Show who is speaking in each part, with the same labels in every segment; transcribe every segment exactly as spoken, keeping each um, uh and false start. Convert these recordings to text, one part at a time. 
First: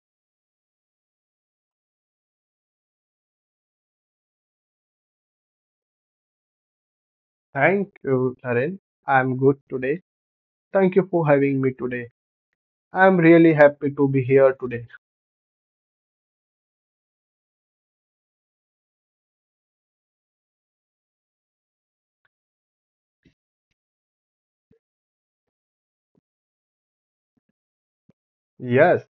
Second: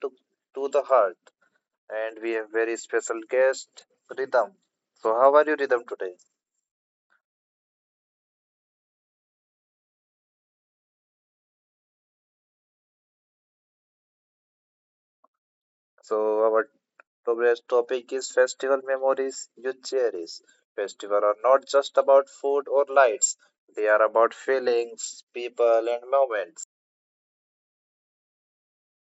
Speaker 1: to, to the heart, and we have very special guest, Rhythm. So, how are you, Rhythm, today?
Speaker 2: Thank you, Taryn. I'm good today. Thank you for having me today. I'm really happy to be here today.
Speaker 1: So, our today's topic is festival memories you cherish. Festival are not just about food or lights; they are about feelings, people, and moments.
Speaker 2: Yes,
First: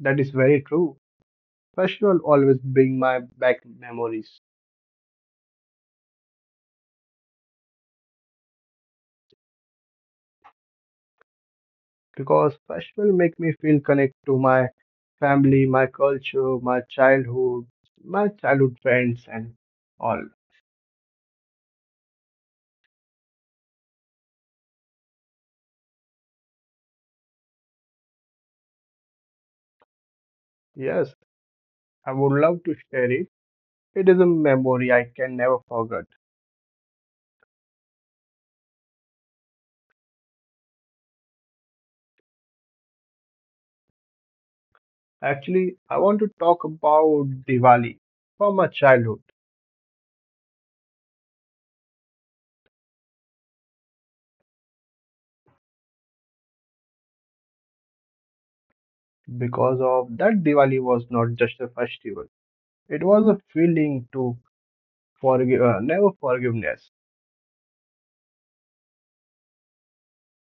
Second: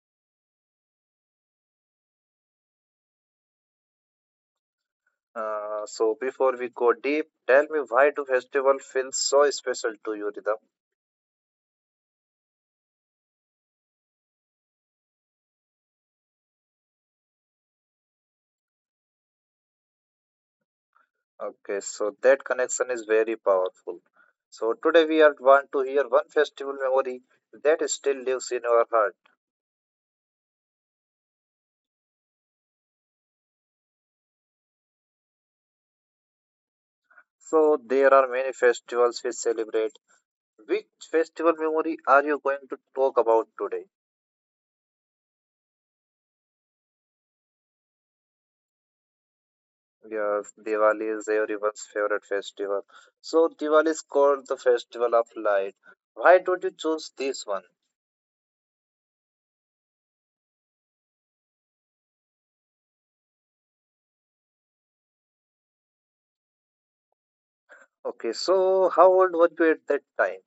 Speaker 2: that is very true. Festival always bring my back memories
Speaker 1: Uh, so, before we go deep, tell me why do festival feel so special to you, Rhythm?
Speaker 2: because festival make me feel connect to my family, my culture, my childhood, my childhood friends and all.
Speaker 1: Okay, so that connection is very powerful. So today we are want to hear one festival memory that still lives in our heart.
Speaker 2: Yes, I would love to share it. It is a memory I can never forget.
Speaker 1: So there are many festivals we celebrate. Which festival memory are you going to talk about today?
Speaker 2: Actually, I want to talk about Diwali from my childhood.
Speaker 1: Yeah, Diwali is everyone's favorite festival. So Diwali is called the festival of light. Why don't you choose this one?
Speaker 2: Because of that, Diwali was not just a festival, it was a feeling to forgive, uh, never forgiveness.
Speaker 1: Okay, so how old were you at that time?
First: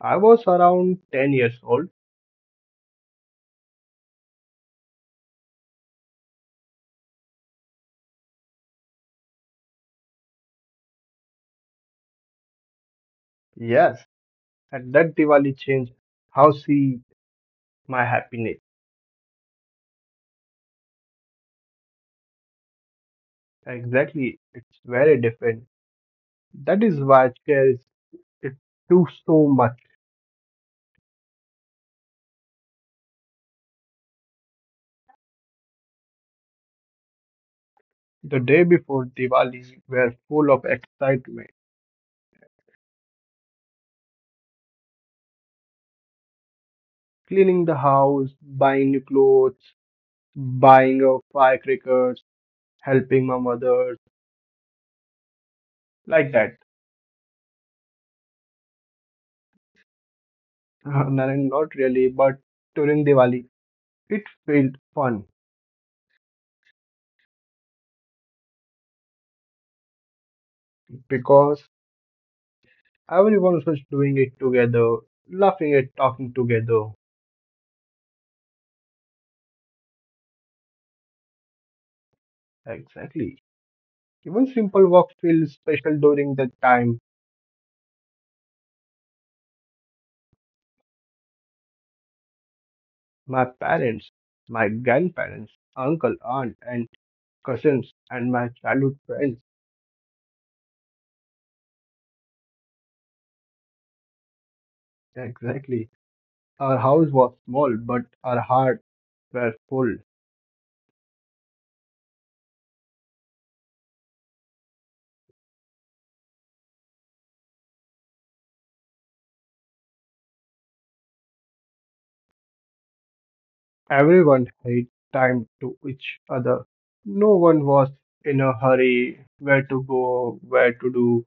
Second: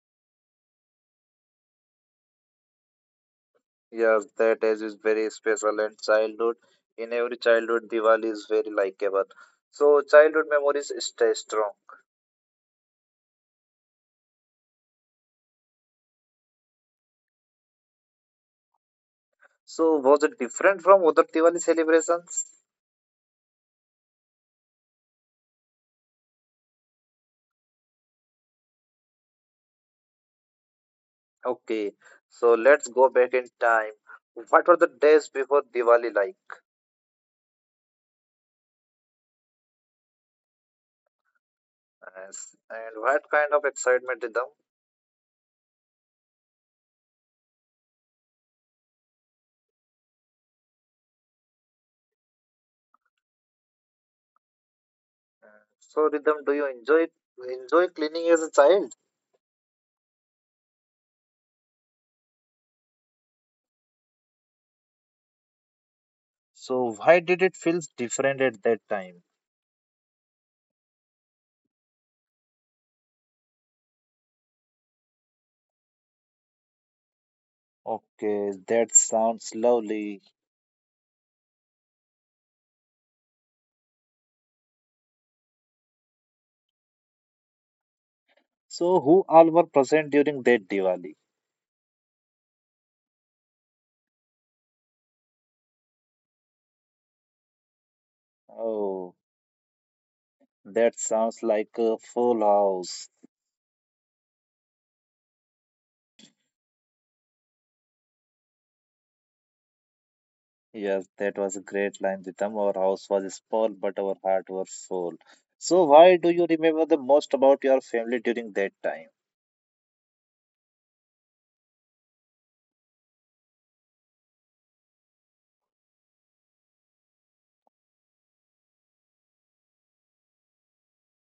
Speaker 2: I was around ten years old.
Speaker 1: Yes, that age is very special and childhood. In every childhood, Diwali is very likable. So childhood memories stay strong.
Speaker 2: Yes, and that Diwali changed how see my happiness.
Speaker 1: So was it different from other Diwali celebrations?
Speaker 2: Exactly, it's very different. That is why it carries it too so much.
Speaker 1: Okay, so let's go back in time. What were the days before Diwali like?
Speaker 2: The day before Diwali were full of excitement,
Speaker 1: Yes, and what kind of excitement, Rhythm?
Speaker 2: cleaning the house, buying new clothes, buying of firecrackers, helping my mother,
Speaker 1: So
Speaker 2: like
Speaker 1: Rhythm, do
Speaker 2: that.
Speaker 1: you enjoy enjoy cleaning as a child?
Speaker 2: Uh, Naren, not really, but during Diwali, it felt fun
Speaker 1: So why did it feel different at that time?
Speaker 2: because everyone was doing it together, laughing and talking together.
Speaker 1: Okay, that sounds lovely.
Speaker 2: Exactly. Even simple walk feels special during that time.
Speaker 1: So, who all were present during that Diwali?
Speaker 2: My parents, my grandparents, uncle, aunt, and cousins, and my childhood
Speaker 1: Oh,
Speaker 2: friends.
Speaker 1: that sounds like a full house.
Speaker 2: Exactly. Our house was small, but our hearts were full.
Speaker 1: Yes, that was a great line, Ritam. Our house was small, but our heart was full. So, why do you remember the most about your family during that time?
Speaker 2: Everyone had time to each other. No one was in a hurry where to go, where to do,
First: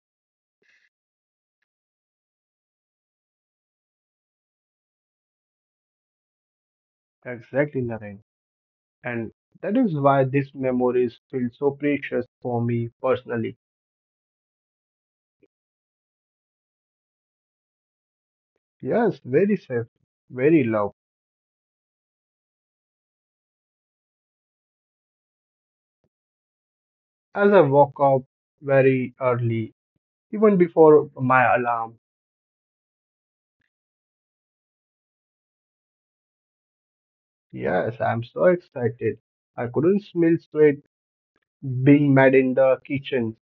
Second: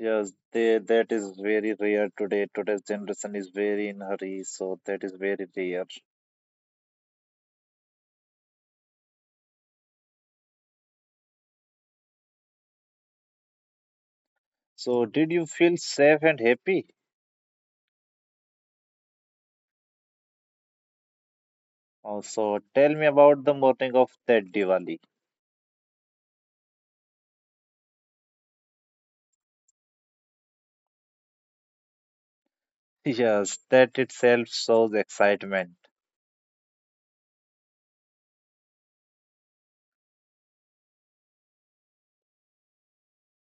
Speaker 1: Yes, they, that is very rare today. Today's generation is very in hurry, so that is very rare.
Speaker 2: exactly nothing. And that is why these memories feel so precious for me personally.
Speaker 1: So, did you feel safe and happy?
Speaker 2: Yes, very safe, very loud.
Speaker 1: Also, tell me about the morning of that Diwali.
Speaker 2: As I woke up very early, even before my alarm.
Speaker 1: Yes, that itself shows excitement.
Speaker 2: Yes, I'm so excited. I couldn't smell sweat being made in the kitchen.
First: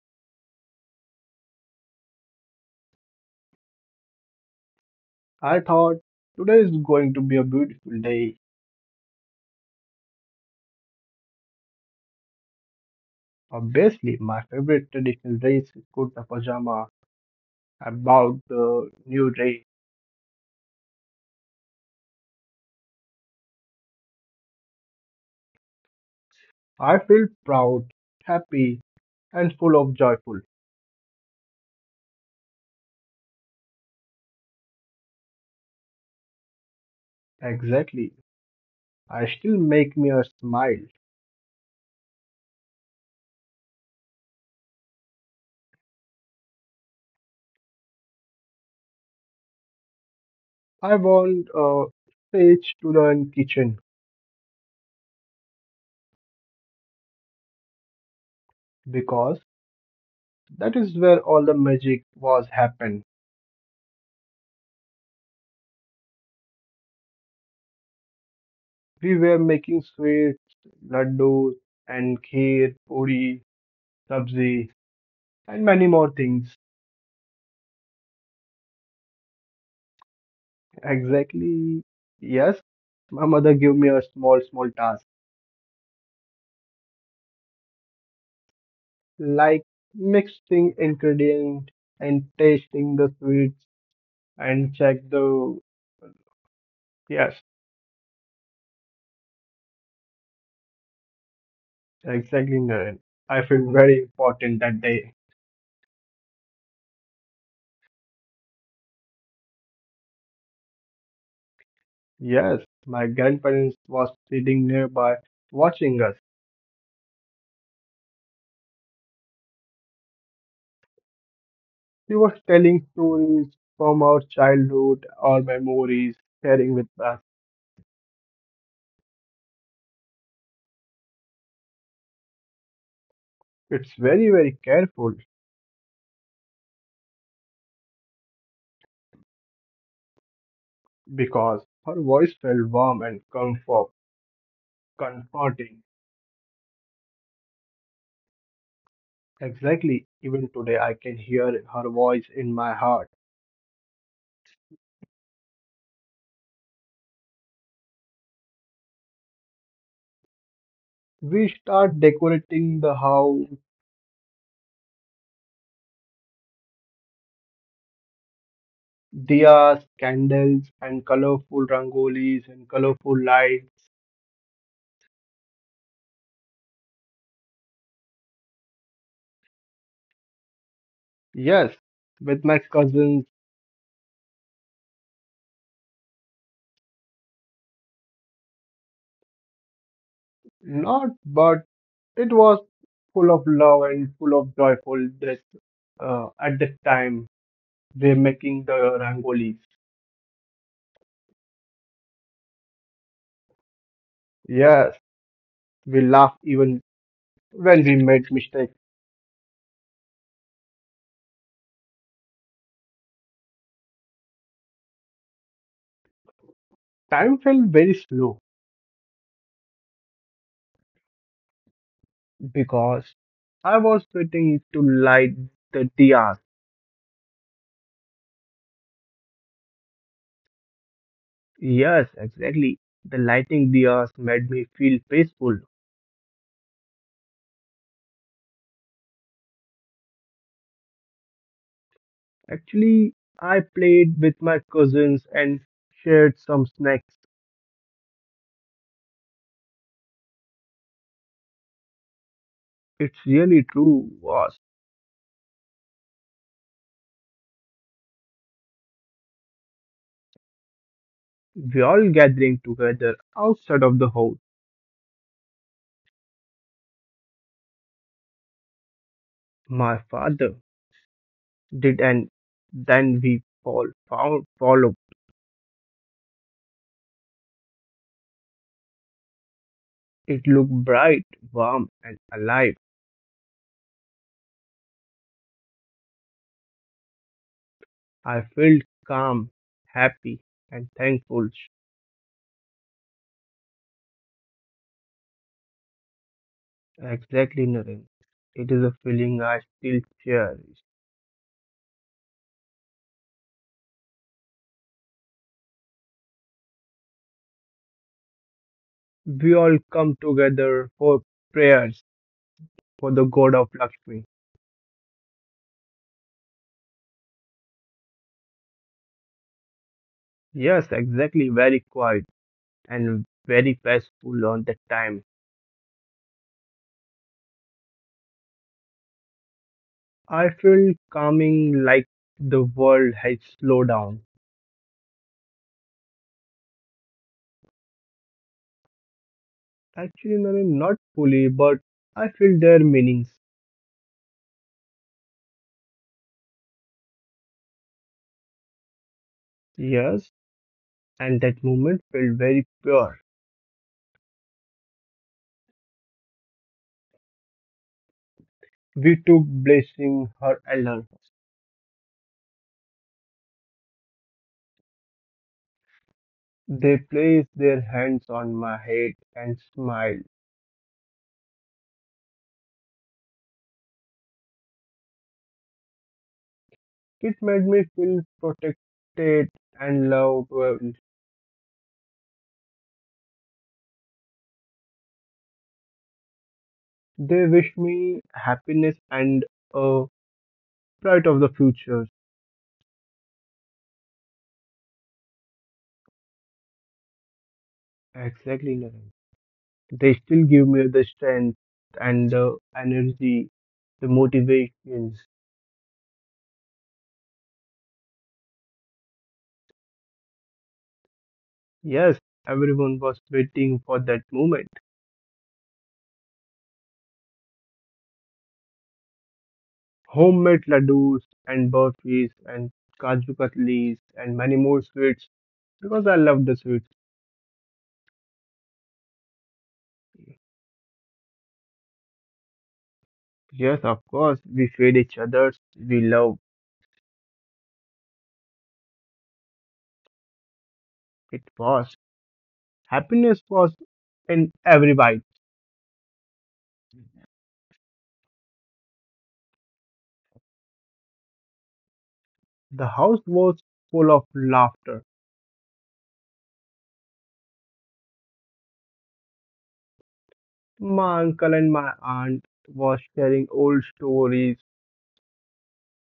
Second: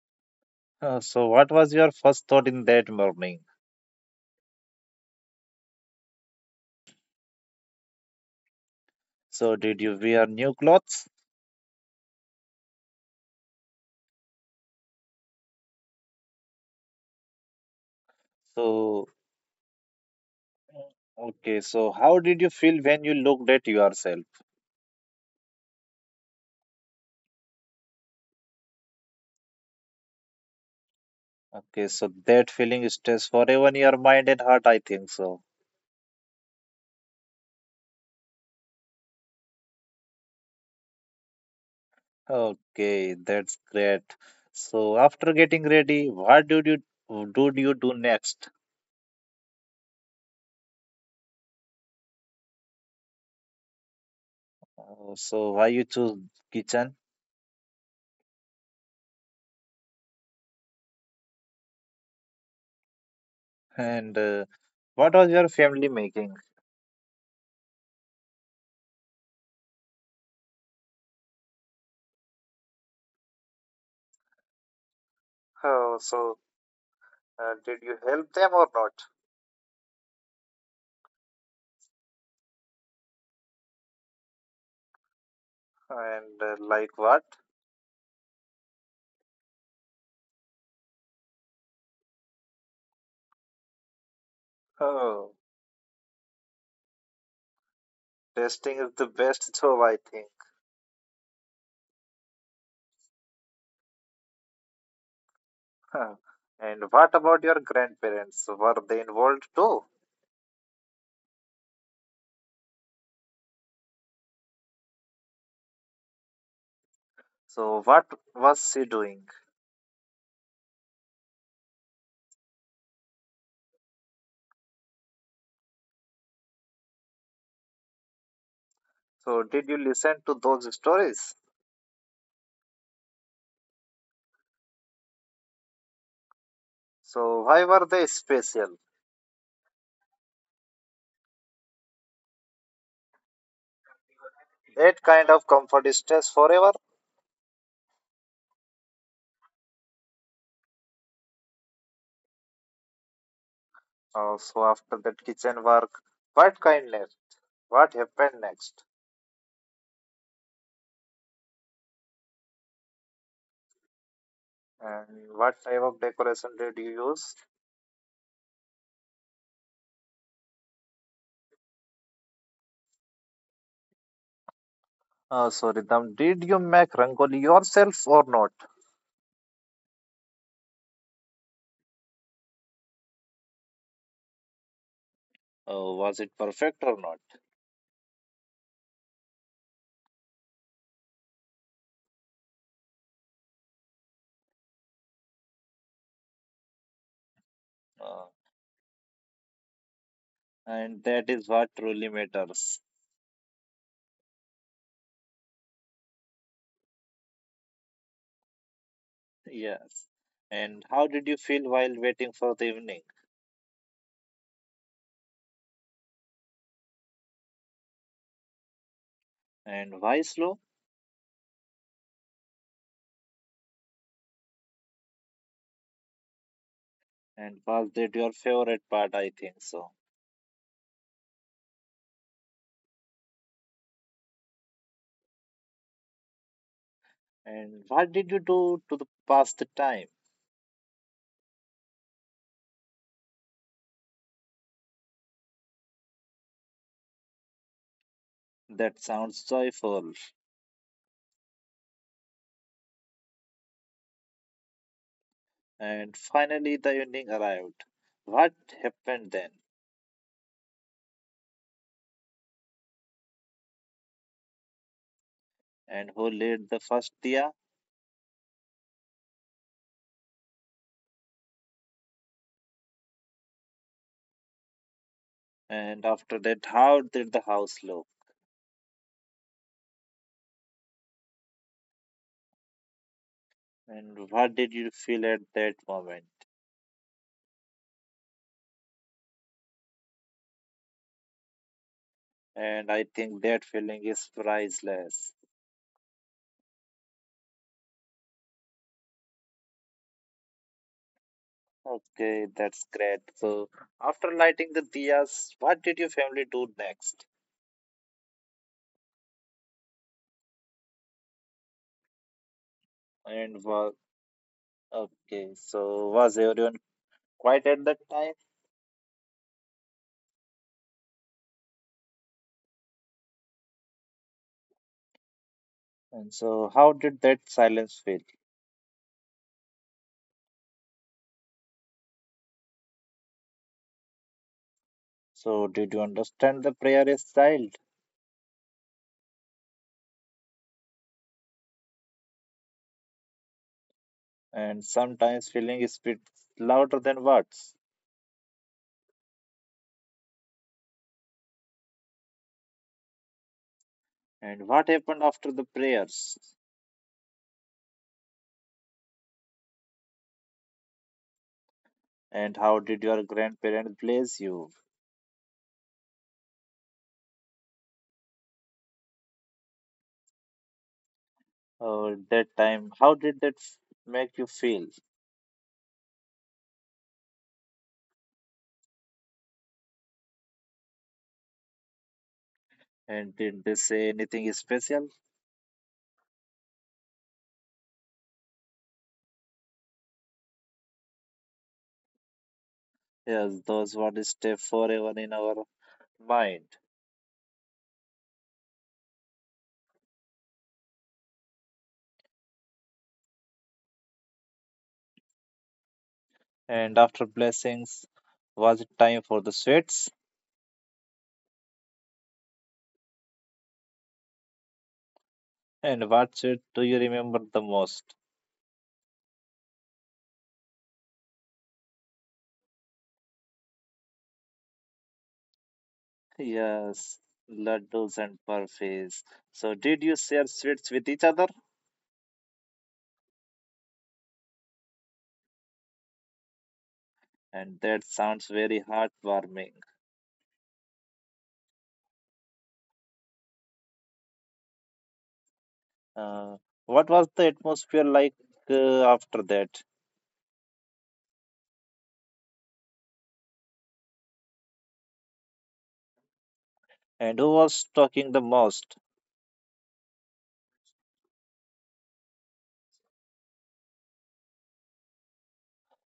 Speaker 1: Uh, so, what was your first thought in that morning?
Speaker 2: I thought today is going to be a beautiful day.
Speaker 1: So, did you wear new clothes?
Speaker 2: Obviously, my favorite traditional dress is kurta pajama. About the
Speaker 1: So,
Speaker 2: new day,
Speaker 1: okay. So, how did you feel when you looked at yourself?
Speaker 2: I feel proud, happy, and full of joyful.
Speaker 1: Okay. So, that feeling stays forever in your mind and heart, I think so.
Speaker 2: Exactly, I still make me a smile.
Speaker 1: Okay. That's great. So, after getting ready, what did you do, you do next?
Speaker 2: I want a stage to learn kitchen
Speaker 1: Uh, so, why you choose kitchen?
Speaker 2: because that is where all the magic was happened.
Speaker 1: And uh, what was your family making?
Speaker 2: We were making sweets, laddus, and kheer, puri, sabzi, and many
Speaker 1: Oh,
Speaker 2: more
Speaker 1: so
Speaker 2: things.
Speaker 1: uh, did you help them or not?
Speaker 2: Exactly. Yes, my mother gave me a small, small task,
Speaker 1: And uh, like what?
Speaker 2: like mixing ingredient and tasting the sweets and check
Speaker 1: Oh,
Speaker 2: the. Yes,
Speaker 1: testing is the best tool, I think.
Speaker 2: exactly, Naren. I feel very important that day.
Speaker 1: Huh. And what about your grandparents? Were they involved too?
Speaker 2: Yes, my grandparents was sitting nearby watching us.
Speaker 1: So, what was she doing?
Speaker 2: She was telling stories from our childhood, our memories, sharing with us.
Speaker 1: So, did you listen to those stories?
Speaker 2: It's very, very careful
Speaker 1: So, why were they special?
Speaker 2: because her voice felt warm and comfortable.
Speaker 1: That kind of comfort
Speaker 2: Comforting.
Speaker 1: stays forever.
Speaker 2: Exactly. Even today, I can hear her voice in my heart.
Speaker 1: Uh, so, after that kitchen work, what kindness? What happened next?
Speaker 2: We start decorating the house,
Speaker 1: And what type of decoration did you use?
Speaker 2: diyas, candles, and colorful rangolis and colorful lights.
Speaker 1: Uh, so, Ritam, did you make Rangoli yourself or not?
Speaker 2: Yes, with my cousins,
Speaker 1: Uh, was it perfect or not?
Speaker 2: not, but it was full of love and full of joyful that uh, at that time they're
Speaker 1: Uh,
Speaker 2: making the rangolis.
Speaker 1: And that is what truly matters.
Speaker 2: Yes, we laugh even when we made mistakes.
Speaker 1: Yes. And how did you feel while waiting for the evening?
Speaker 2: Time felt very slow
Speaker 1: And why slow?
Speaker 2: because I was waiting to light the diyas.
Speaker 1: And was that your favorite part? I think so.
Speaker 2: Yes, exactly. The lighting diyas made me feel peaceful.
Speaker 1: And what did you do to the pass the time?
Speaker 2: Actually, I played with my cousins and shared some snacks.
Speaker 1: That sounds joyful.
Speaker 2: It's really true, was
Speaker 1: And finally, the evening arrived. What happened then?
Speaker 2: we all gathering together outside of the house.
Speaker 1: And who lit the first diya?
Speaker 2: My father did, and then we all found followed.
Speaker 1: And after that, how did the house look?
Speaker 2: It looked bright, warm, and alive.
Speaker 1: And what did you feel at that moment?
Speaker 2: I felt calm, happy, and thankful.
Speaker 1: And I think that feeling is priceless.
Speaker 2: Exactly, Naren. It is a feeling I still cherish.
Speaker 1: Okay, that's great. So, after lighting the diyas, what did your family do next?
Speaker 2: We all come together for prayers for the god of
Speaker 1: And was
Speaker 2: Lakshmi.
Speaker 1: okay, so was everyone quiet at that time?
Speaker 2: Yes, exactly. Very quiet and very peaceful on that time.
Speaker 1: And so, how did that silence feel?
Speaker 2: I feel calming like the world has slowed down.
Speaker 1: So, did you understand the prayer as child?
Speaker 2: Actually, Naren, not fully, but I feel their meanings.
Speaker 1: And sometimes feeling is bit louder than words.
Speaker 2: Yes, and that moment felt very pure.
Speaker 1: And what happened after the prayers?
Speaker 2: We took blessing her elder.
Speaker 1: And how did your grandparents bless you?
Speaker 2: They placed their hands on my head and smiled.
Speaker 1: Or that time, how did that f- make you feel?
Speaker 2: It made me feel protected and loved.
Speaker 1: And did they say anything special?
Speaker 2: They wished me happiness and a bright of the future.
Speaker 1: Yes, those words stay forever in our mind.
Speaker 2: Exactly, Naren. They still give me the strength and the energy, the motivations.
Speaker 1: And after blessings, was it time for the sweets?
Speaker 2: Yes, everyone was waiting for that moment.
Speaker 1: And what sweet do you remember the most?
Speaker 2: Homemade laddus and burfis and kaju katlis and many more sweets because I love the sweet.
Speaker 1: Yes, laddus and burfis. So, did you share sweets with each other?
Speaker 2: Yes, of course, we feed each other, we love.
Speaker 1: And that sounds very heartwarming.
Speaker 2: It was. Happiness was in every bite.
Speaker 1: Uh, what was the atmosphere like uh, after that?
Speaker 2: The house was full of laughter.
Speaker 1: And who was talking the most?
Speaker 2: My uncle and my aunt was sharing old stories.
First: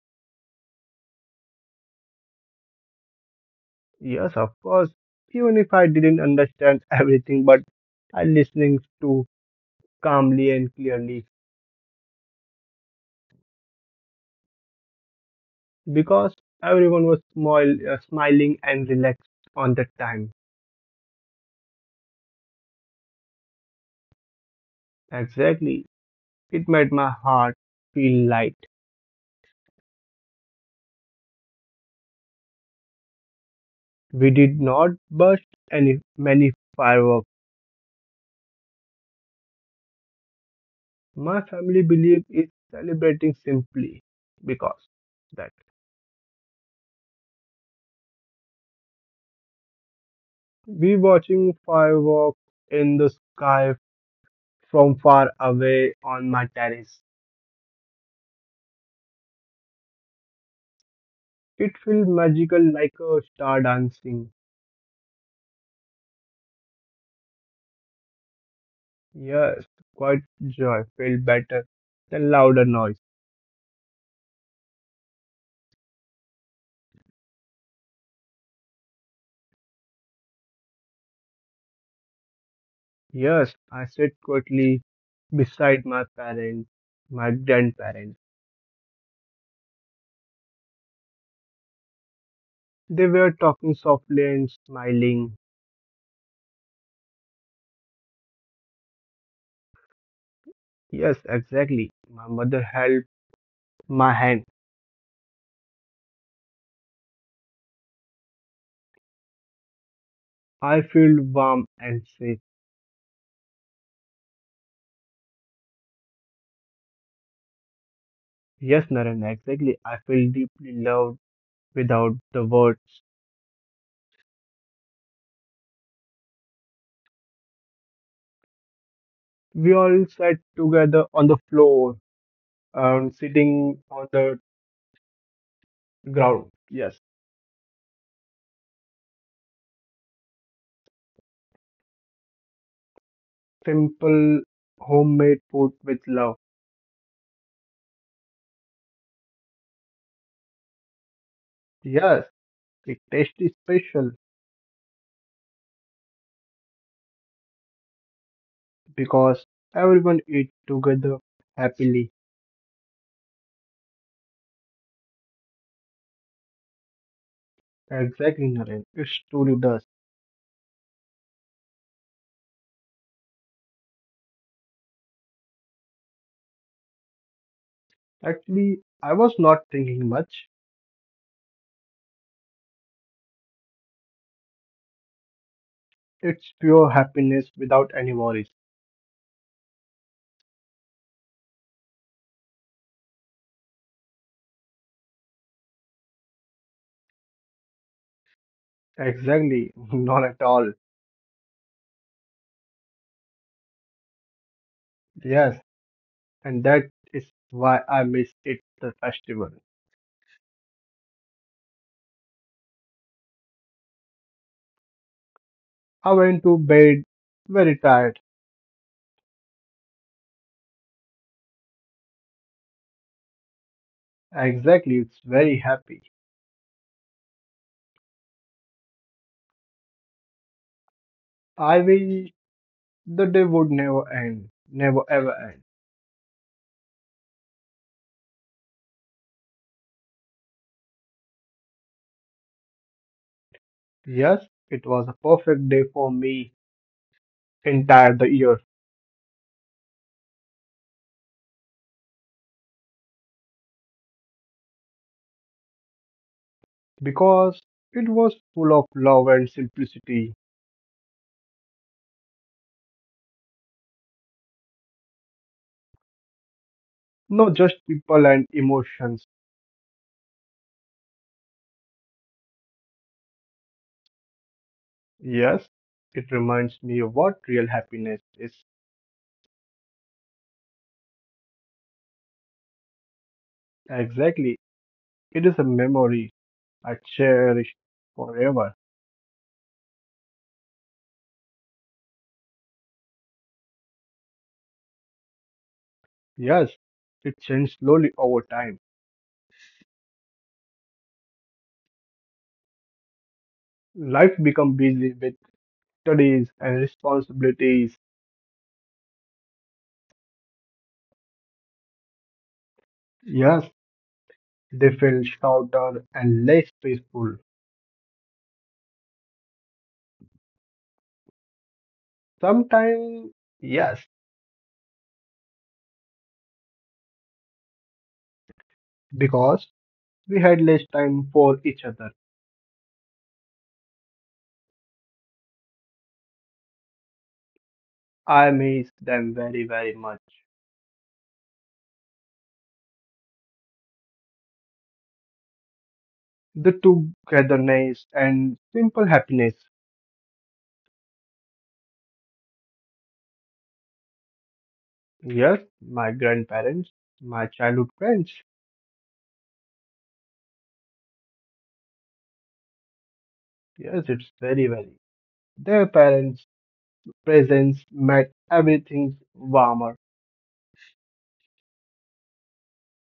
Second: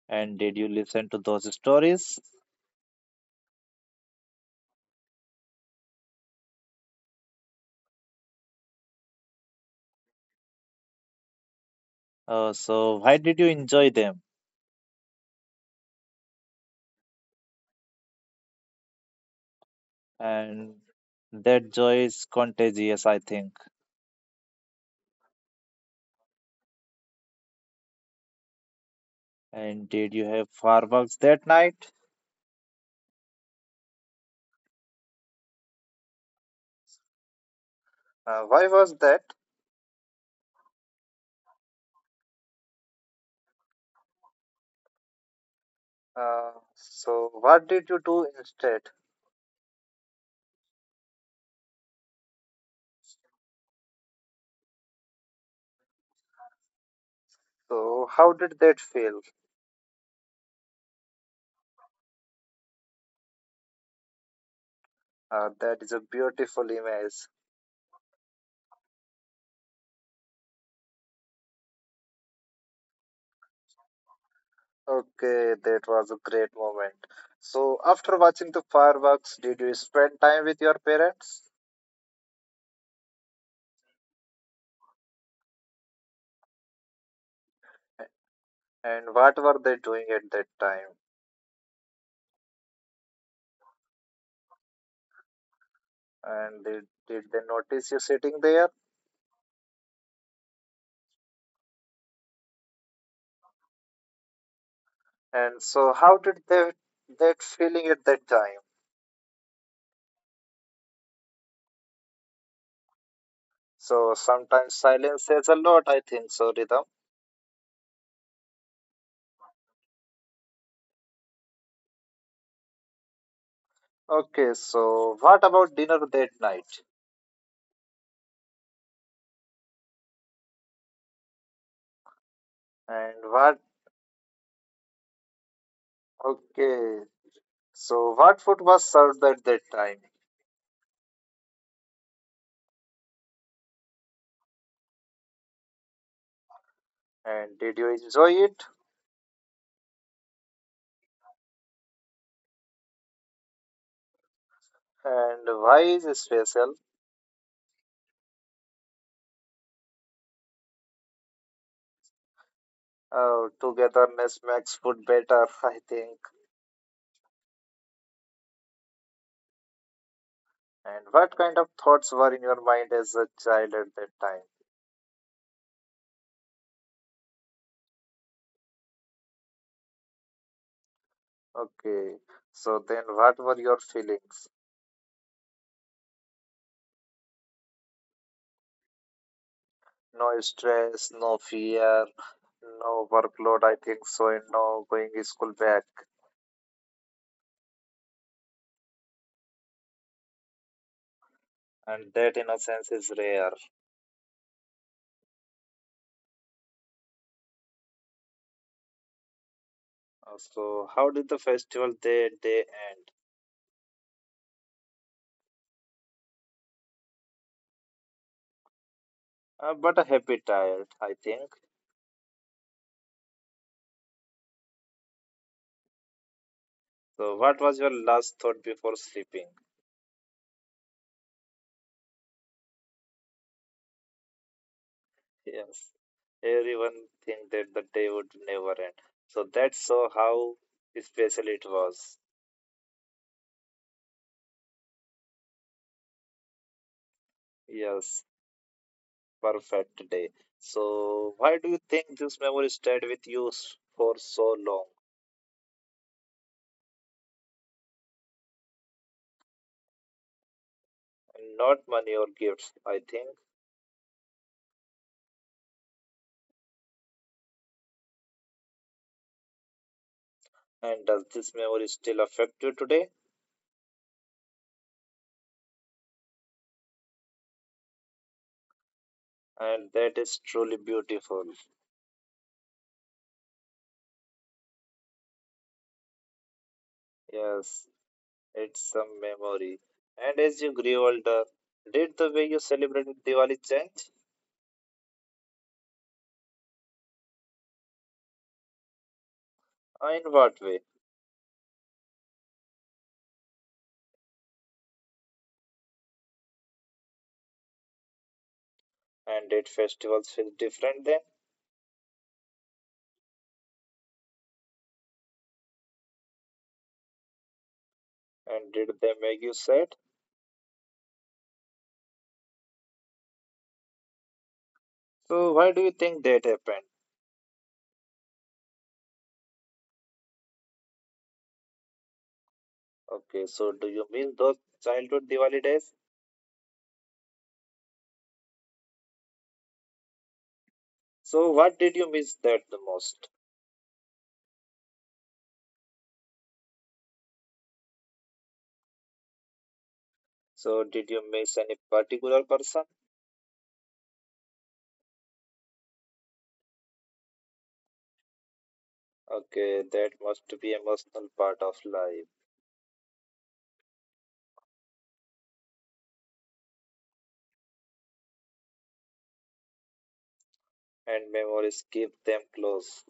Speaker 1: And did you listen to those stories?
Speaker 2: Yes, of course, even if I didn't understand everything, but I listening to calmly and clearly
Speaker 1: Uh, so, why did you enjoy them?
Speaker 2: because everyone was smile, uh, smiling and relaxed on that time.
Speaker 1: And that joy is contagious, I think.
Speaker 2: Exactly. It made my heart feel light.
Speaker 1: And did you have fireworks that night?
Speaker 2: We did not burst any many fireworks.
Speaker 1: Uh, why was that?
Speaker 2: My family believe is celebrating simply because that
Speaker 1: Uh, so, what did you do instead?
Speaker 2: we watching fireworks in the sky from far away on my terrace.
Speaker 1: So, how did that feel?
Speaker 2: It felt magical like a star dancing.
Speaker 1: Uh, that is a beautiful image.
Speaker 2: Yes, quite joy felt better than louder noise.
Speaker 1: Okay, that was a great moment. So, after watching the fireworks, did you spend time with your parents?
Speaker 2: Yes, I sat quietly beside my parents, my grandparents.
Speaker 1: And what were they doing at that time?
Speaker 2: They were talking softly and smiling.
Speaker 1: And did, did they notice you sitting there?
Speaker 2: Yes, exactly. My mother held my hand.
Speaker 1: And so, how did they that feeling at that time?
Speaker 2: I felt warm and safe.
Speaker 1: So sometimes silence says a lot, I think. So Rhythm.
Speaker 2: Yes, Naren, exactly. I feel deeply loved without the words.
Speaker 1: Okay, so what about dinner that night?
Speaker 2: We all sat together on the floor, um,
Speaker 1: And what?
Speaker 2: sitting on the ground. Yes,
Speaker 1: Okay, so what food was served at that time?
Speaker 2: simple homemade food with love.
Speaker 1: And did you enjoy it?
Speaker 2: Yes, it tasted special
Speaker 1: And why is it special?
Speaker 2: because everyone ate together happily.
Speaker 1: Uh, togetherness makes food better, I think.
Speaker 2: Exactly, Naren. It truly does.
Speaker 1: And what kind of thoughts were in your mind as a child at that time?
Speaker 2: Actually, I was not thinking much.
Speaker 1: Okay, so then what were your feelings?
Speaker 2: It's pure happiness without any worries.
Speaker 1: No stress, no fear, no workload, I think so, and no going school back.
Speaker 2: Exactly, none at all.
Speaker 1: And that innocence is rare.
Speaker 2: Yes, and that is why I miss it the festival.
Speaker 1: Uh, So how did the festival day day end?
Speaker 2: I went to bed very tired.
Speaker 1: Uh, but a happy tired, I think.
Speaker 2: Exactly, it's very happy.
Speaker 1: So what was your last thought before sleeping?
Speaker 2: I wish the day would never end, never ever end.
Speaker 1: Yes. Everyone think that the day would never end. So that's so how special it was.
Speaker 2: Yes, it was a perfect day for me entire the
Speaker 1: Yes,
Speaker 2: year
Speaker 1: perfect day. So why do you think this memory stayed with you s- for so long?
Speaker 2: because it was full of love and simplicity,
Speaker 1: And not money or gifts, I think.
Speaker 2: not just people and emotions.
Speaker 1: And does this memory still affect you today?
Speaker 2: Yes, it reminds me of what real happiness is.
Speaker 1: And that is truly beautiful.
Speaker 2: Exactly. It is a memory I cherish
Speaker 1: Yes,
Speaker 2: forever.
Speaker 1: it's some memory. And as you grew older, did the way you celebrated Diwali change?
Speaker 2: Yes, it changed slowly over time.
Speaker 1: Uh, In what way?
Speaker 2: Life become busy with studies and responsibilities.
Speaker 1: And did festivals feel different then?
Speaker 2: Yes, they feel shorter and less peaceful.
Speaker 1: And did they make you sad?
Speaker 2: Sometimes, yes,
Speaker 1: So why do you think that happened?
Speaker 2: because we had less time for each other.
Speaker 1: Okay, so do you miss those childhood Diwali days?
Speaker 2: I miss them very, very much.
Speaker 1: So what did you miss that the most?
Speaker 2: The togetherness and simple happiness.
Speaker 1: So did you miss any particular person?
Speaker 2: Yes, my grandparents, my childhood friends.
Speaker 1: Okay, that must be emotional part of life,
Speaker 2: Yes, it's very, very. Their parents' presence made everything warmer.
Speaker 1: and memories keep them close.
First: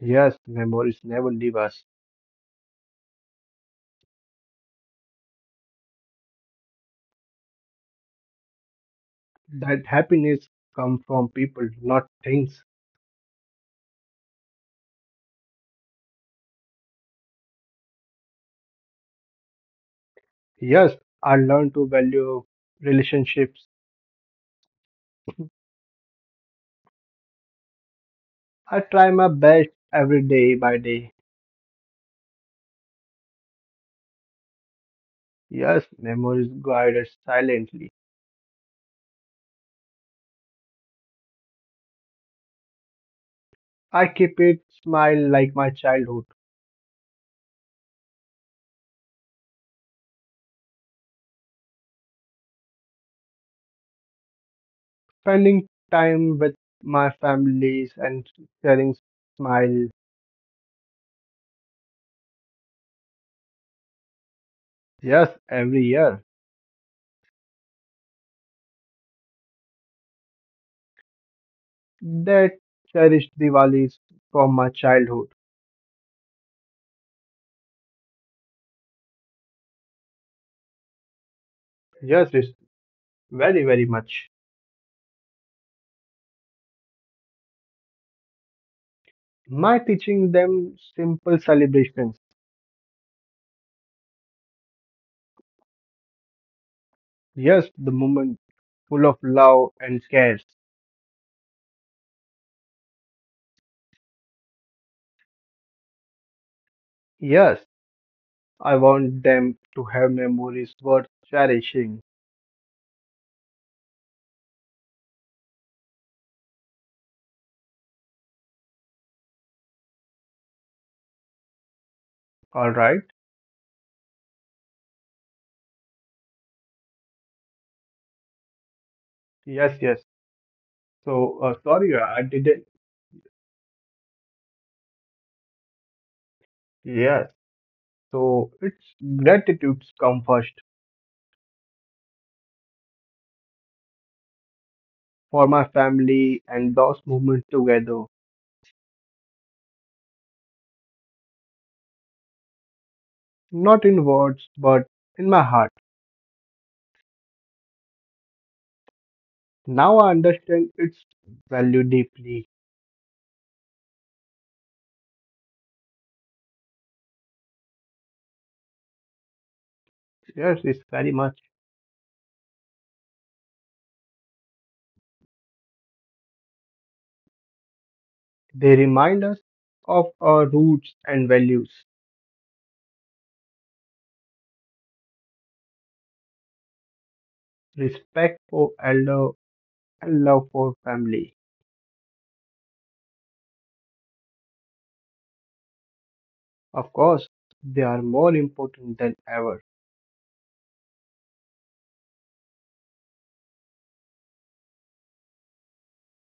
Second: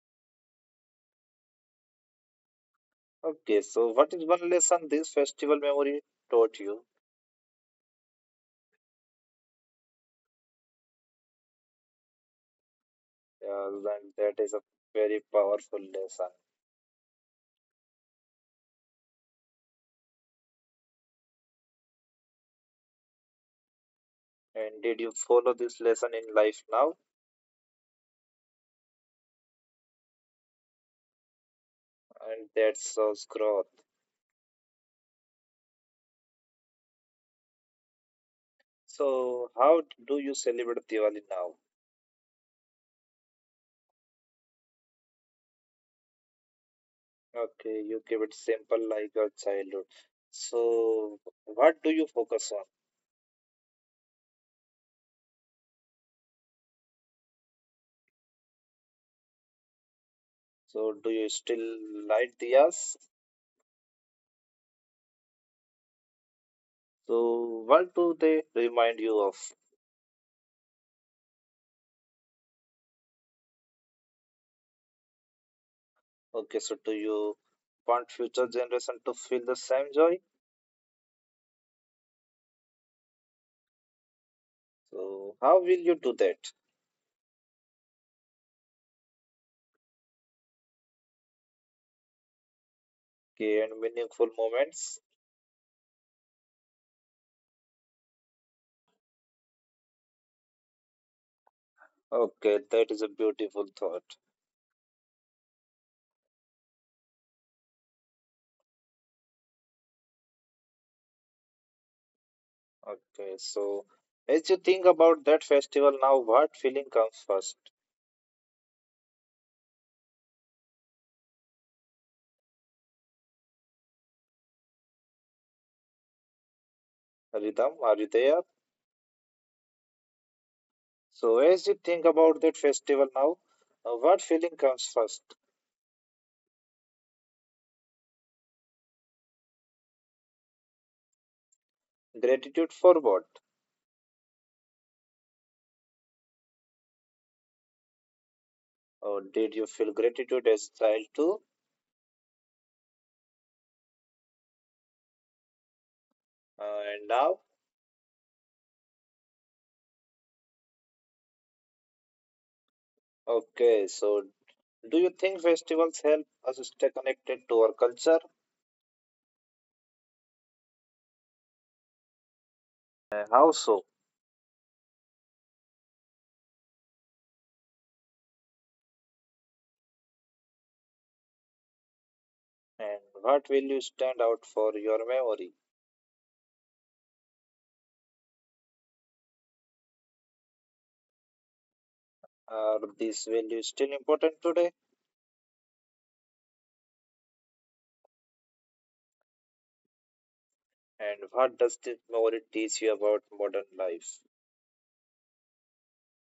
Speaker 2: Yes, memories never leave us.
Speaker 1: Okay, so what is one lesson this festival memory taught you?
Speaker 2: That happiness comes from people, not things.
Speaker 1: Uh, and that is a very powerful lesson.
Speaker 2: Yes, I learn to value relationships.
Speaker 1: And did you follow this lesson in life now?
Speaker 2: I try my best every day by day.
Speaker 1: And that shows growth.
Speaker 2: Yes, memories guide us silently.
Speaker 1: So how do you celebrate Diwali now?
Speaker 2: I keep it smile like my childhood.
Speaker 1: Okay, you keep it simple like your childhood. So what do you focus on?
Speaker 2: Spending time with my families and sharing smiles,
Speaker 1: So do you still light diyas?
Speaker 2: yes, every year.
Speaker 1: So, what do they remind you of?
Speaker 2: That cherished Diwalis from my childhood.
Speaker 1: Okay, so do you want future generation to feel the same joy?
Speaker 2: Yes, it's very, very much.
Speaker 1: So, how will you do that?
Speaker 2: My teaching them simple celebrations.
Speaker 1: Okay, and meaningful moments.
Speaker 2: Yes, the moment full of love and cares.
Speaker 1: Okay, that is a beautiful thought.
Speaker 2: Yes, I want them to have memories worth cherishing.
Speaker 1: Okay, so as you think about that festival now, what feeling comes first?
Speaker 2: All right.
Speaker 1: Rhythm, are you there?
Speaker 2: Yes, yes. So,
Speaker 1: So,
Speaker 2: uh,
Speaker 1: as you
Speaker 2: sorry,
Speaker 1: think
Speaker 2: I
Speaker 1: about that
Speaker 2: didn't.
Speaker 1: festival now, uh, what feeling comes first?
Speaker 2: Yes. So, it's gratitudes come first.
Speaker 1: Gratitude for what?
Speaker 2: For my family and those moments together,
Speaker 1: Or did you feel gratitude as child too?
Speaker 2: not in words but in my heart.
Speaker 1: Uh, and now?
Speaker 2: Now I understand its value deeply.
Speaker 1: Okay, so do you think festivals help us stay connected to our culture?
Speaker 2: Yes, it's very much.
Speaker 1: Uh, how so?
Speaker 2: They remind us of our roots and values,
Speaker 1: And what values stand out for your memory?
Speaker 2: respect for elder and love for family.
Speaker 1: Are these values still important today?
Speaker 2: Of course, they are more important than ever.
Speaker 1: And what does this memory teach you about modern life?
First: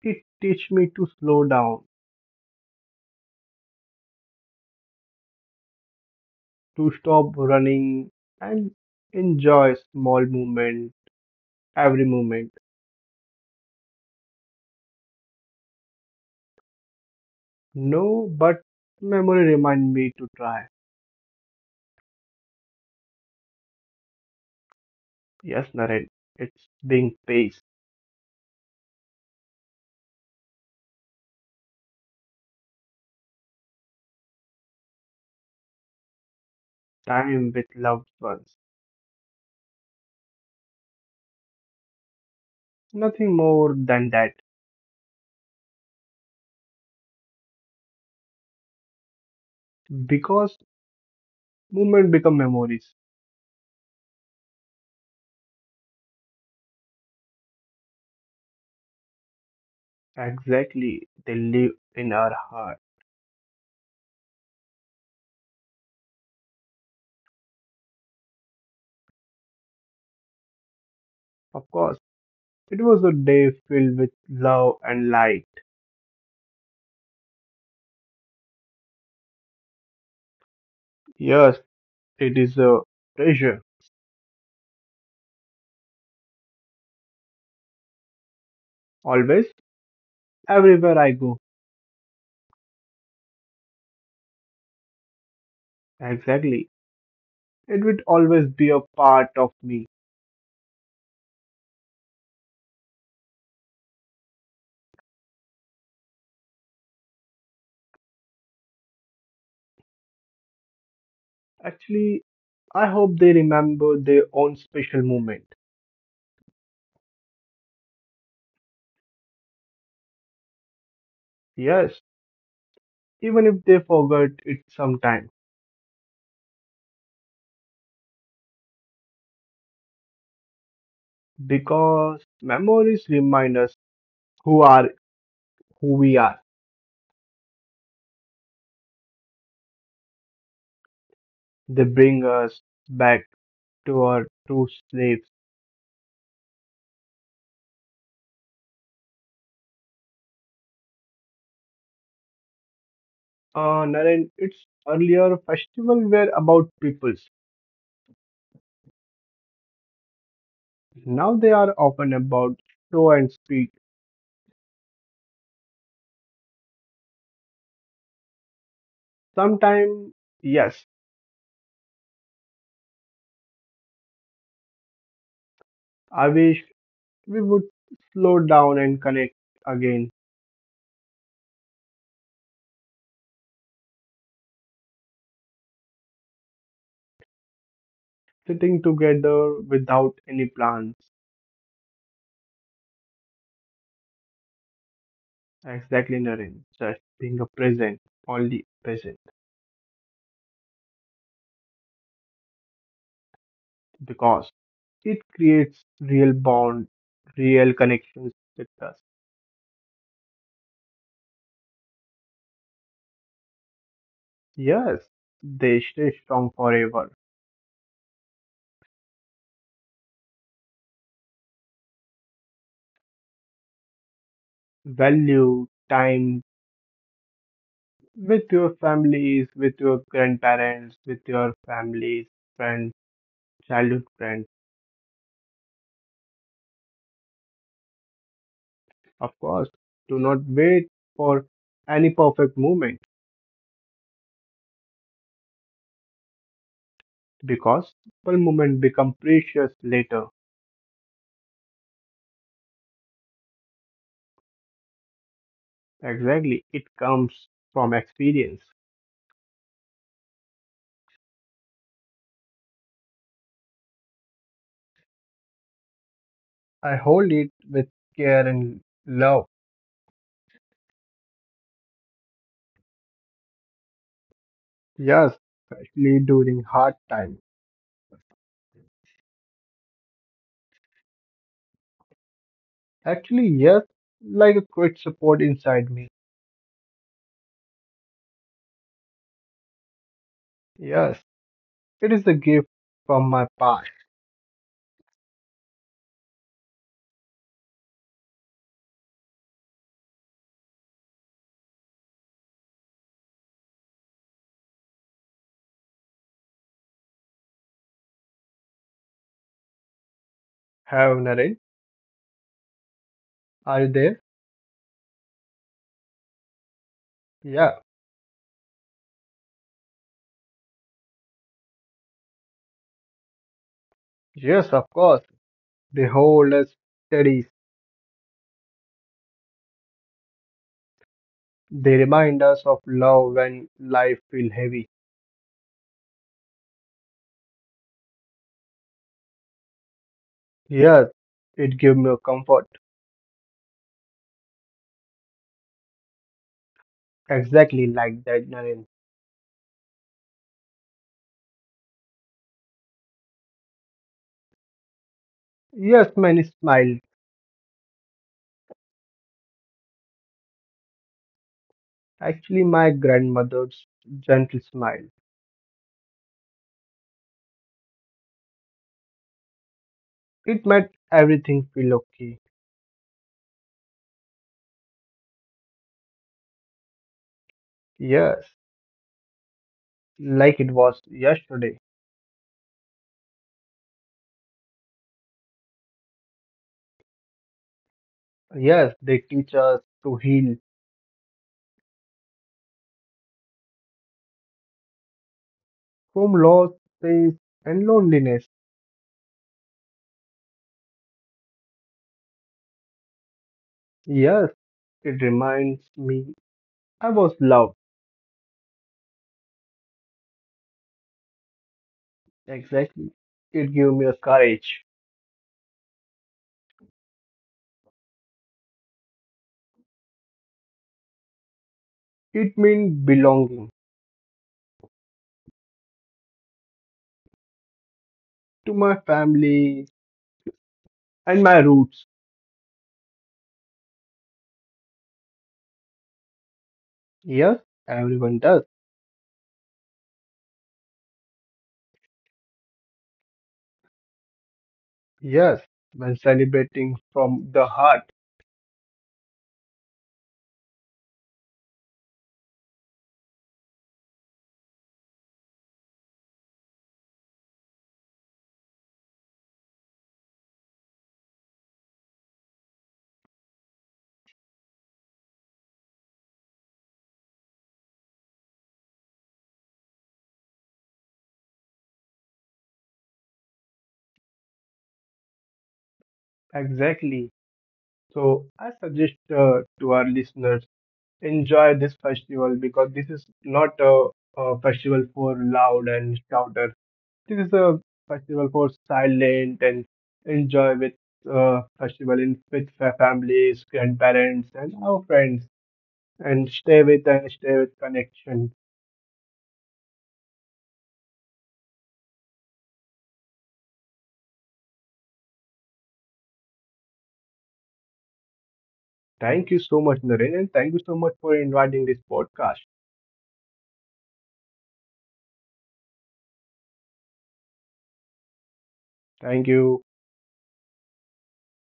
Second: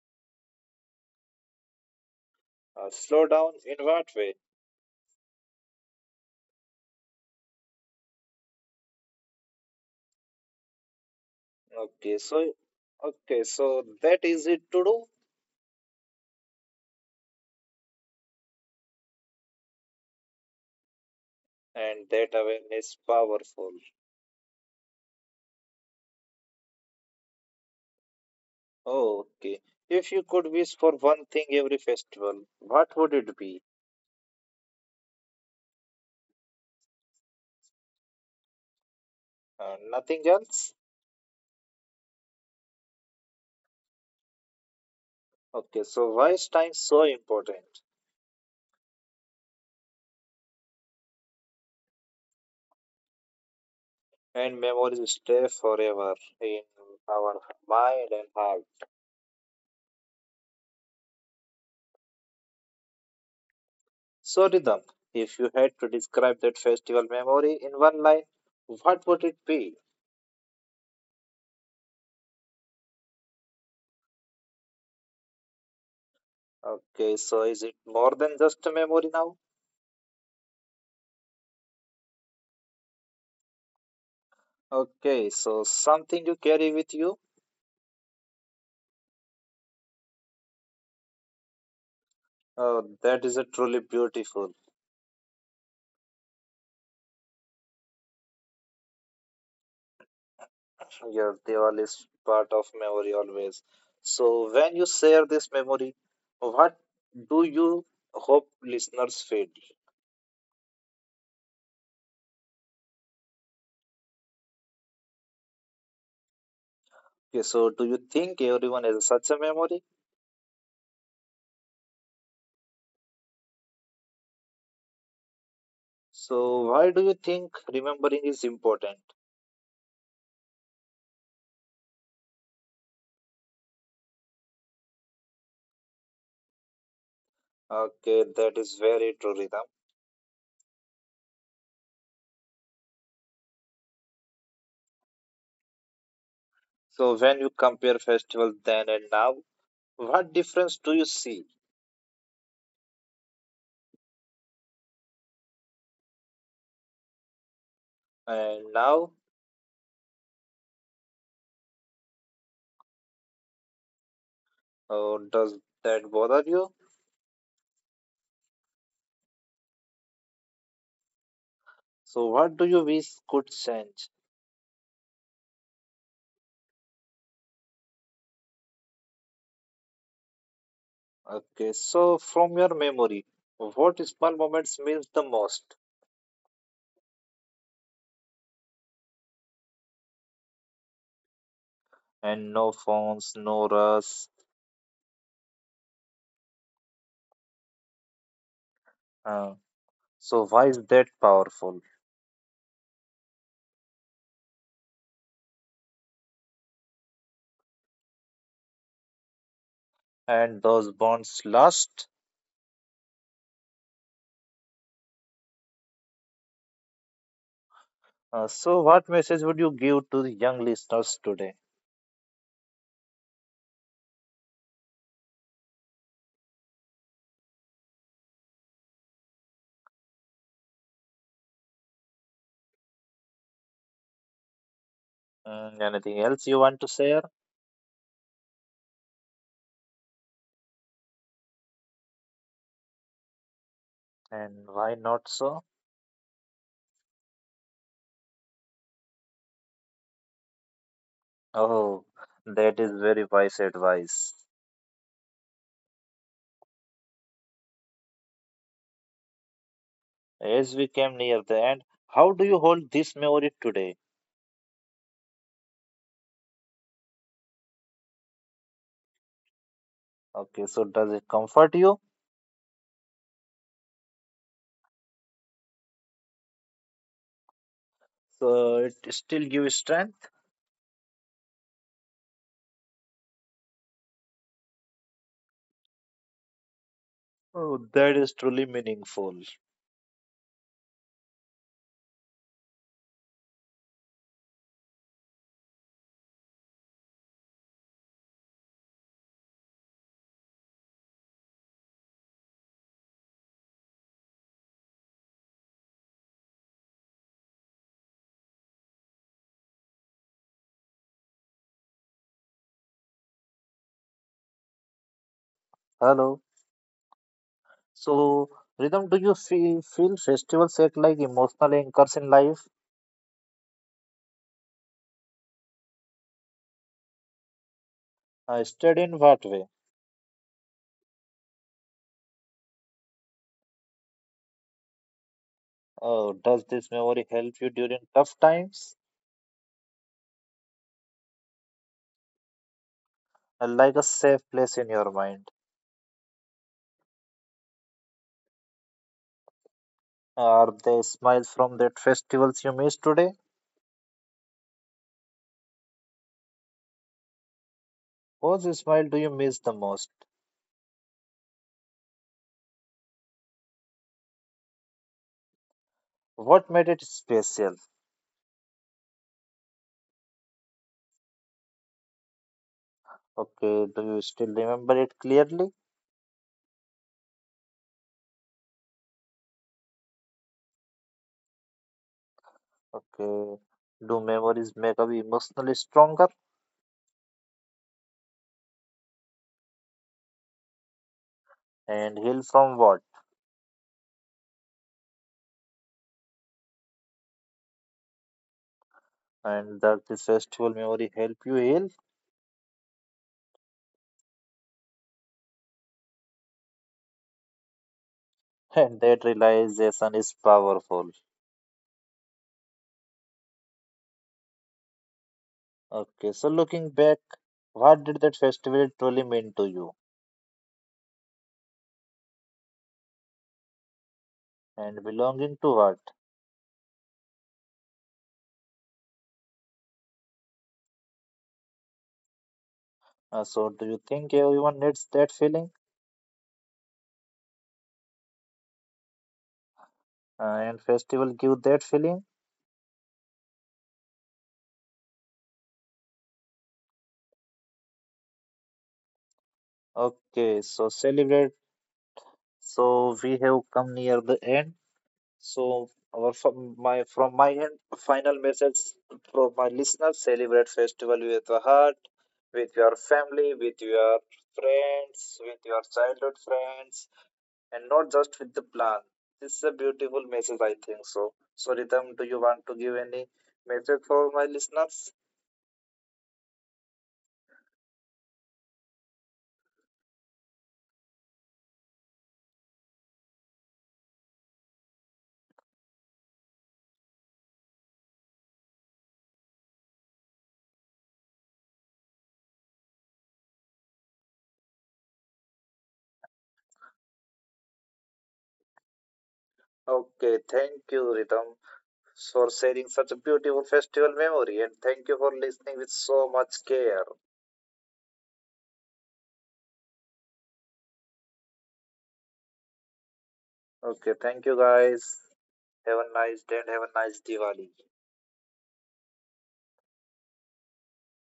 Speaker 2: It teach me to slow down,
Speaker 1: Uh, slow down in what way?
Speaker 2: to stop running and enjoy small moment, every
Speaker 1: Okay,
Speaker 2: moment.
Speaker 1: so okay, so that easy to do,
Speaker 2: No, but memory remind me to try.
Speaker 1: and that awareness powerful.
Speaker 2: Yes, Naren, it's being paced,
Speaker 1: Oh, okay. If you could wish for one thing every festival, what would it be?
Speaker 2: time with loved ones.
Speaker 1: Uh, nothing else?
Speaker 2: Nothing more than that.
Speaker 1: Okay, so why is time so important?
Speaker 2: Because movement become memories.
Speaker 1: And memories stay forever in our mind and heart.
Speaker 2: Exactly, they live in our heart.
Speaker 1: So, Rhythm, if you had to describe that festival memory in one line, what would it be?
Speaker 2: Of course, it was a day filled with love and light.
Speaker 1: Okay, so is it more than just a memory now?
Speaker 2: Yes, it is a treasure.
Speaker 1: Okay, so something you carry with you?
Speaker 2: Always, everywhere I go.
Speaker 1: Oh, that is a truly beautiful.
Speaker 2: Exactly, it will always be a part of me.
Speaker 1: Your Diwali is part of memory always. So, when you share this memory, what do you hope listeners feel?
Speaker 2: Actually, I hope they remember their own special moment.
Speaker 1: Okay, so do you think everyone has such a memory?
Speaker 2: Yes, even if they forget it sometimes,
Speaker 1: So why do you think remembering is important?
Speaker 2: because memories remind us who are who we are.
Speaker 1: Okay, that is very true, Rhythm.
Speaker 2: They bring us back to our true slaves.
Speaker 1: So when you compare festival then and now, what difference do you see?
Speaker 2: Uh, Naren, its earlier festival were about peoples.
Speaker 1: And now,
Speaker 2: Now they are often about show and speak.
Speaker 1: uh, does that bother you?
Speaker 2: Sometimes, yes,
Speaker 1: So what do you wish could change?
Speaker 2: I wish we would slow down and connect again,
Speaker 1: Okay, so from your memory, what small moments means the most?
Speaker 2: sitting together without any plans.
Speaker 1: And no phones, no rush.
Speaker 2: Exactly, Naren. Just being a present, only present,
Speaker 1: Uh, so why is that powerful?
Speaker 2: because it creates real bond, real connections with us.
Speaker 1: And those bonds last?
Speaker 2: Yes, they stay strong forever.
Speaker 1: Uh, so, what message would you give to the young listeners today?
Speaker 2: Value time with your families, with your grandparents, with your families, friends, childhood friends.
Speaker 1: Mm, anything else you want to share?
Speaker 2: Of course, do not wait for any perfect moment
Speaker 1: And why not so?
Speaker 2: because simple moment become precious later.
Speaker 1: Oh, that is very wise advice.
Speaker 2: Exactly, it comes from experience.
Speaker 1: As we came near the end, how do you hold this memory today?
Speaker 2: I hold it with care and love.
Speaker 1: Okay, so does it comfort you?
Speaker 2: Yes, especially during hard times.
Speaker 1: So it still gives strength?
Speaker 2: Actually, yes, like a quiet support inside me.
Speaker 1: Oh, that is truly meaningful.
Speaker 2: Yes, it is a gift from my past. Have Naren, are you there?
Speaker 1: Hello.
Speaker 2: Yeah,
Speaker 1: So, Rhythm, do you feel, feel festivals act like emotional anchors in life?
Speaker 2: yes, of course. They hold us steady.
Speaker 1: Uh, studied in what way?
Speaker 2: They remind us of love when life feels heavy.
Speaker 1: Oh, does this memory help you during tough times?
Speaker 2: Yes, it gives me a comfort.
Speaker 1: Uh, Like a safe place in your mind.
Speaker 2: Exactly like that, Naren.
Speaker 1: Are there smiles from that festivals you missed today?
Speaker 2: Yes, many smiled.
Speaker 1: Whose smile do you miss the most?
Speaker 2: Actually, my grandmother's gentle smile.
Speaker 1: What made it special?
Speaker 2: It made everything feel okay.
Speaker 1: Okay, do you still remember it clearly?
Speaker 2: Yes, like it was yesterday.
Speaker 1: Okay, do memories make us emotionally stronger
Speaker 2: Yes, they teach us to heal
Speaker 1: and heal from what?
Speaker 2: from loss, pain, and loneliness.
Speaker 1: And does the festival memory help you heal?
Speaker 2: Yes, it reminds me I was loved.
Speaker 1: And that realization is powerful.
Speaker 2: Exactly. It gave me a courage.
Speaker 1: Okay, so looking back, what did that festival truly mean to you?
Speaker 2: It means belonging
Speaker 1: And belonging to what?
Speaker 2: to my family and my roots.
Speaker 1: Uh, so, do you think everyone needs that feeling?
Speaker 2: Yes, everyone does.
Speaker 1: Uh, and festival give that feeling?
Speaker 2: Yes, when celebrating from the heart.
Speaker 1: Okay, so celebrate. So we have come near the end. So our from my from my end, final message from my listeners: celebrate festival with the heart, with your family, with your friends, with your childhood friends, and not just with the plan. This is a beautiful message, I think so. So, Ritam, do you want to give any message for my listeners?
Speaker 2: Exactly. So I suggest uh, to our listeners enjoy this festival because this is not a, a festival for loud and shouter. This is a festival for silent and enjoy with uh, festival in with fa- families, grandparents, and our friends, and stay with and stay with connection.
Speaker 1: Okay, thank you, Ritam, for sharing such a beautiful festival memory, and thank you for listening with so much care.
Speaker 2: Thank you so much, Naren, and thank you so much for inviting this podcast.
Speaker 1: Okay, thank you, guys. Have a nice day and have a nice Diwali.
Speaker 2: Thank you.